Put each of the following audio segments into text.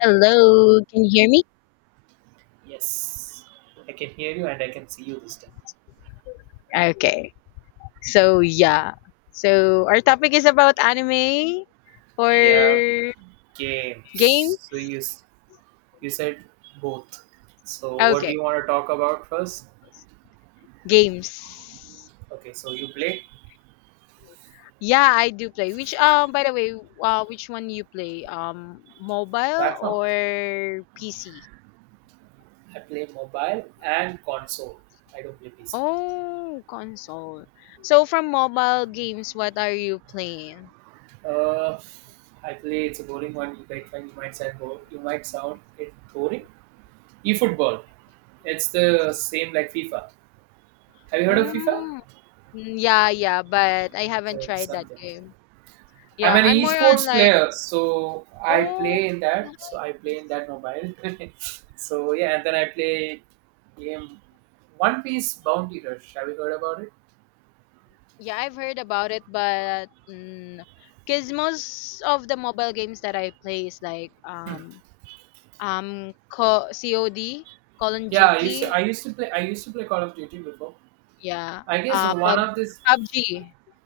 Hello, can you hear me? Yes, I can hear you and I can see you this time. Okay. So yeah. So our topic is about anime or Yeah, games. games. So you said both. So what do Okay, you want to talk about first? games. Okay, so you play Yeah, I do play. Which by the way, which one you play? Mobile platform. or PC? I play mobile and console. I don't play PC. Oh, console. So from mobile games, what are you playing? Uh, I play. It's a boring one. You might find you might sound bo- You might sound it boring. E football. It's the same like FIFA. Have you heard of FIFA? Mm, yeah, yeah, but I haven't So it's tried that something. game. I'm Yeah, an I'm more on esports like. player, so I Oh, play in that. So I play in nice. that mobile. So yeah, and then I play game One Piece Bounty Rush. Have you heard about it? Yeah, I've heard about it, but because most of the mobile games that I play is like Co COD, Call of Yeah, I used to. Duty, I used to play. I used to play Call of Duty before. yeah, I guess uh one Pub of this. PUBG,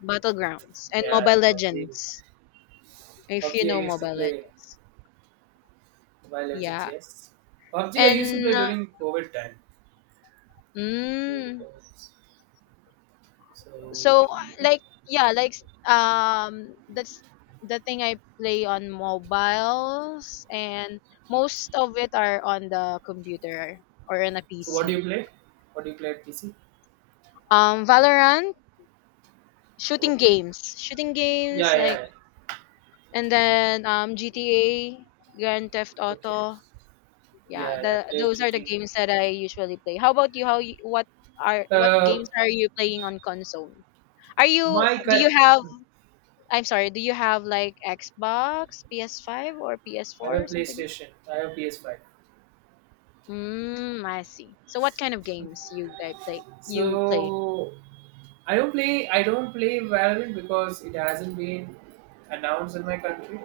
Battlegrounds, and Mobile Yeah, PUBG. Legends. If you PUBG. I know used to Mobile play Legends, Mobile Legends. yeah, Yes, PUBG. I used to play and during COVID time. During the mm, COVID. So, so you know. like yeah like that's the thing I play on mobiles, and most of it are on the computer or on a So what do PC. you play? What do you play at PC? Valorant, shooting Okay. games shooting Yeah, games yeah. like. Yeah. And then GTA, grand theft Okay. auto, yeah, Yeah, yeah, the played those are the GT. games that I usually play. How about you? How you, what are what Uh, games are you playing on console? Are you my do you cut. have I'm sorry, do you have like Xbox, PS5 or I have a PS4 or something? PlayStation. I have PS5. Mm, I see. So what kind of games you guys play? You play? So I don't play. I don't play Valorant because it hasn't been announced in my country.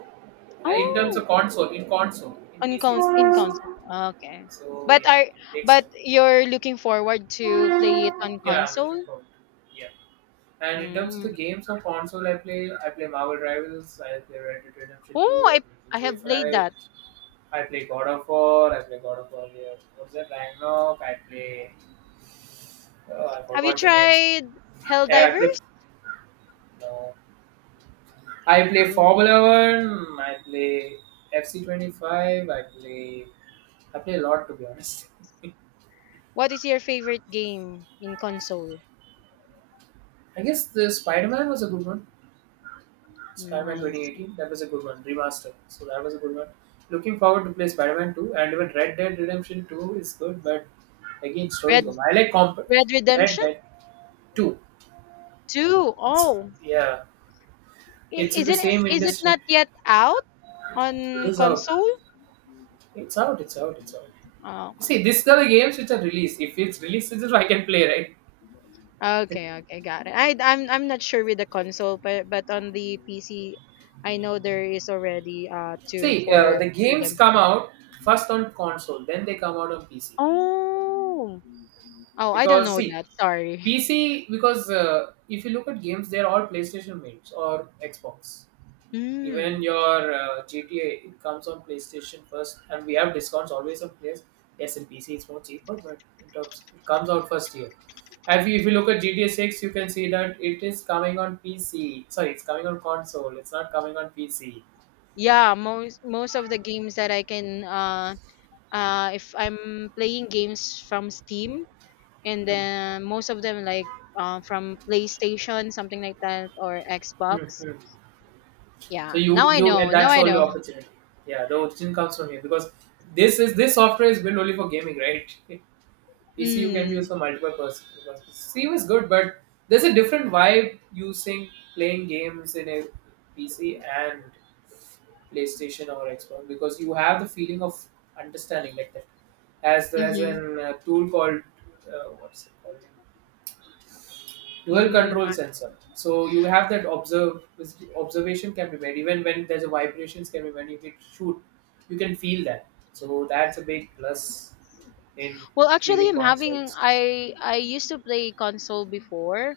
In terms Oh, of console, in console, in on PC con it's in announced. console. Okay. So But yeah, are it takes but time. you're looking forward to play it on Yeah, I'm looking console? forward. Yeah, and in terms of Mm. the games on console, I play. I play Marvel Rivals. I play Red Dead Redemption Oh, Two. I I play I GTA have played Five. that. I play God of War. I play God of War. Yeah. What's that? Ragnarok. I play. Oh, I Have you forgot the names. tried Yeah, I play. Helldivers? No. I play Mm. Formula One. I play FC 25. I play. I play a lot to be honest. What is your favorite game in console? I guess the Spider Man was a good one. Spider Man Twenty Nice. Eighteen. That was a good one. Remaster. So that was a good one. Looking forward to play Spider Man Two, and even Red Dead Redemption Two is good, but again story. Red Go. I like comp. Red Red Redemption Dead Two. 2. It's Oh, yeah. I- It's in Is the it same is it industry. not yet out It on is out. console? It's out. It's out. It's out. Oh, okay. See, these are the games which are released. If it's released, digital, I can play, right? Okay, okay, got it. I'm not sure with the console, but on the PC, I know there is already two See, for the games come redemption. out first on console, then they come out on PC. Oh, oh, I don't Because know see, that. Sorry. PC because if you look at games, they're all PlayStation made or Xbox. Even Hmm. your GTA it comes on PlayStation first, and we have discounts always on PS. Yes, in PC it's more cheaper, but in terms it comes out first year. If you look at GTA 6, you can see that it is coming on PC. Sorry, it's coming on console. It's not coming on PC. Yeah, most of the games that I can if I'm playing games from Steam, and Mm, then most of them like from PlayStation, something like that, or Xbox. mm, mm. So Yeah, you now I you and know. Now that's I all your know. opportunity. Yeah, the origin comes from here because this software is built only for gaming, right? PCU can be used Mm. for multiple purposes. CPU is good, but there's a different vibe using playing games in a PC and PlayStation or Xbox because you have the feeling of understanding like that. As there's a Mhm. Tool called what's it called? Dual Mm. control sensor. So you have that observe observation can be made, even when there's a vibrations can be made. If it shoot, you can feel that. So that's a big plus in Well, actually, gaming I'm having. consoles. I used to play console before,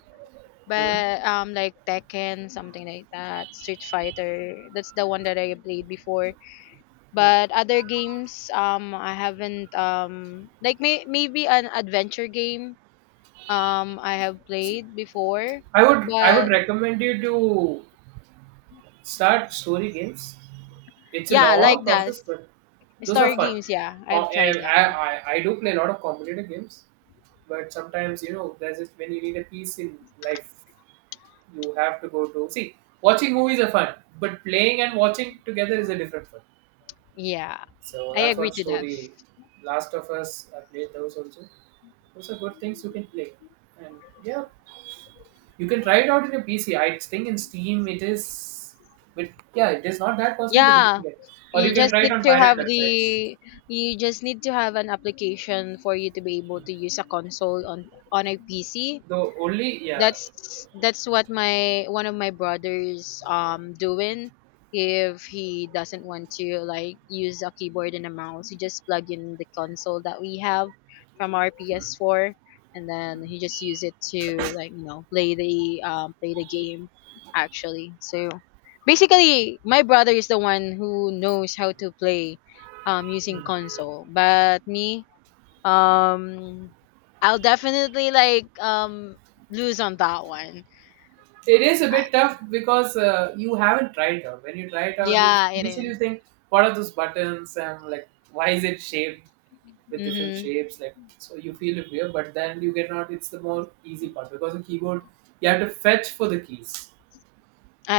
Mhm. but like Tekken, something like that, Street Fighter. That's the one that I played before. But other games, I haven't. Like maybe an adventure game. I have played before, I would but recommend you to start story games. It's a yeah, like long that. process, but those are Story fun. games. Yeah, Com- I've tried and that I, one. I, I do play a lot of competitive games, but sometimes there's just when you need a peace in life, you have to go to see watching movies are fun, but playing and watching together is a different fun. Yeah, So I that's agree what to that. story. Last of Us, I played those also. Those are good things you can play, and yeah, you can try it out in your PC. I think in Steam it is, but yeah, it is not that costly, but you Yeah, can get. Or you you can just try it need on to pirate have websites. An application for you to be able to use a console on a PC. The only, yeah, That's that's what my one of my brothers doing if he doesn't want to like use a keyboard and a mouse. He just plug in the console that we have from our PS4, and then he just use it to, like, play the game actually. So basically my brother is the one who knows how to play using console. But me, um, I'll definitely like lose on that one. it is a bit tough because you haven't tried it out. When you try it out, you Yeah, it initially you is. think, what are those buttons, and like why is it shaped with different Mm-hmm. shapes? Like so you feel it weird, but then you get out. It's the more easy part because the keyboard you have to fetch for the keys.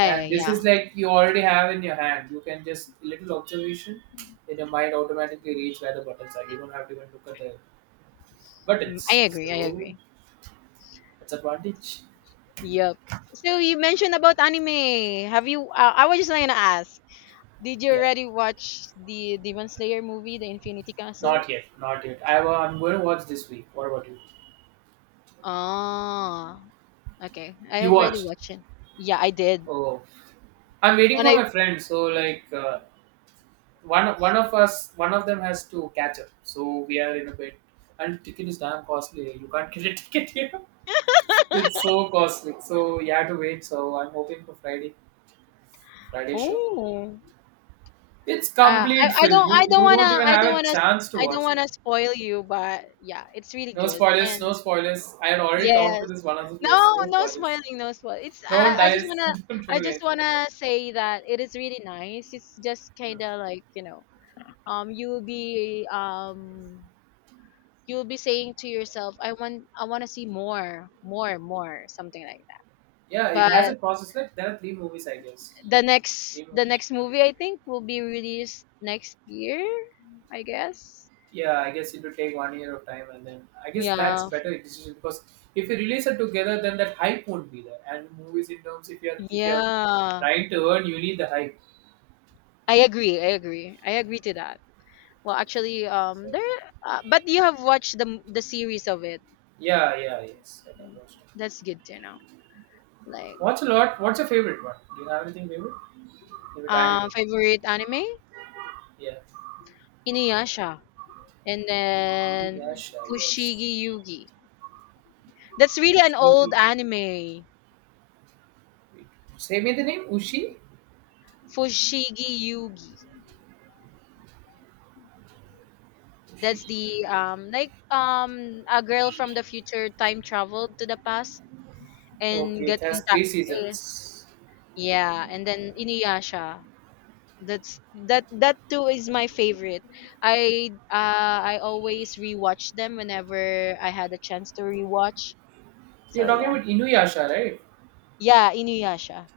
And this Yeah. is, like, you already have in your hand. You can just a little observation in your mind automatically reach where the buttons are. You don't have to even look at the Mm, I buttons, agree. I so agree. that's advantage. Yep. So you mentioned about anime. Have you? I was just like gonna ask. Did you Yeah, already watch the Demon Slayer movie, The Infinity Castle? not yet, not yet. I'm going to watch this week. What about you? Ah, okay. I You already watched? watched it. Yeah, I did. Oh, I'm waiting When for I my friend, so like, one of them has to catch up, so we are in a bit. And ticket is damn costly, you can't get a ticket here. It's so costly, so you have to wait, so I'm hoping for Friday show. Oh. It's Uh, complete, I I Phil. don't You I don't you wanna don't even I have don't a wanna chance to I don't watch it. wanna spoil you, but yeah, it's really No good. spoilers, no And spoilers. I had already talked to yes, this one other place. no No no spoilers. spoiling, no spoil. It's No one I just dies. wanna Don't do anything like that. say that it is really nice. It's just Hmm. kind of like um you'll be um you'll be saying to yourself, I want to see more more more something like Yeah, it that. has But a process. Like there are three movies, I guess. the next Three the movies. next movie I think will be released next year, I guess. Yeah, I guess it will take one year of time, and then I guess that's Yeah. better decision because if you release it together, then that hype won't be there. And movies in terms, if you're Yeah, trying to earn, you need the hype. I agree. I agree. I agree to that. Well, actually, So but you have watched the series of it. yeah, yeah, yes. I got lost. That's good to know. Like, Watch a lot? What's your favorite one? Do you have anything favorite? Favorite anime? Favorite anime Yeah. Inuyasha, and then Inuyasha, yes. Fushigi Yugi. That's really an Ushi. old anime. Wait, say me the name. Ushi. Fushigi Yugi. Ushi. That's the like a girl from the future time traveled to the past and Okay, it got has in three eh, seasons. yeah, and then Inuyasha. That too is my favorite. I uh I always rewatch them whenever I had a chance to rewatch. You're So talking yeah. about Inuyasha, right? Yeah, Inuyasha.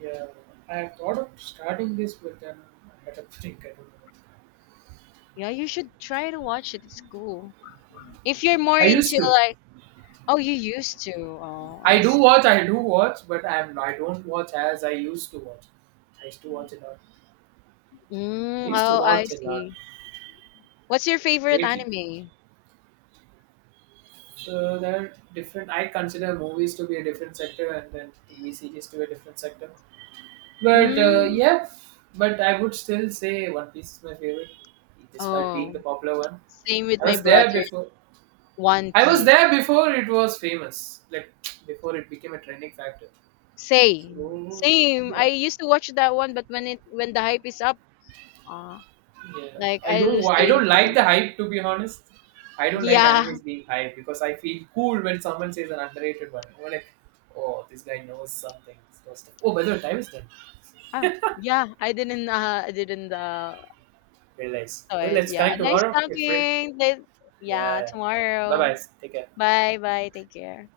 Yeah. I thought of starting this, but then I had a break. I don't know. Yeah, you should try to watch it. It's cool. If you're more I used into to. like. Oh, you used to. Oh, I I do see. watch. I do watch, but I'm. I don't watch as I used to watch. I used to watch a lot. I Mm, used to oh, I watch a lot. see. What's your favorite Lately, anime? so there are different. I consider movies to be a different sector, and then TV series to a different sector. But Mm. yeah, but I would still say One Piece is my favorite, despite being Oh, the popular one. same with I my was there brother. before. One I was Piece. there before it was famous, like before it became a trending factor. Same. So Same. I yeah. used to watch that one, but when the hype is up, uh, Yeah, like I I don't. lose the I don't like interest. the hype. To be honest, I don't like Yeah. animes being hyped because I feel cool when someone says an underrated one. I'm like, oh, this guy knows something. This knows stuff. Oh, by the way, time is done. Oh. Yeah, I didn't Realize. saw Well, it. let's Yeah. connect Nice tomorrow. We're free. talking. Yeah, Yeah. Bye bye. tomorrow. Take care. Bye bye. Take care.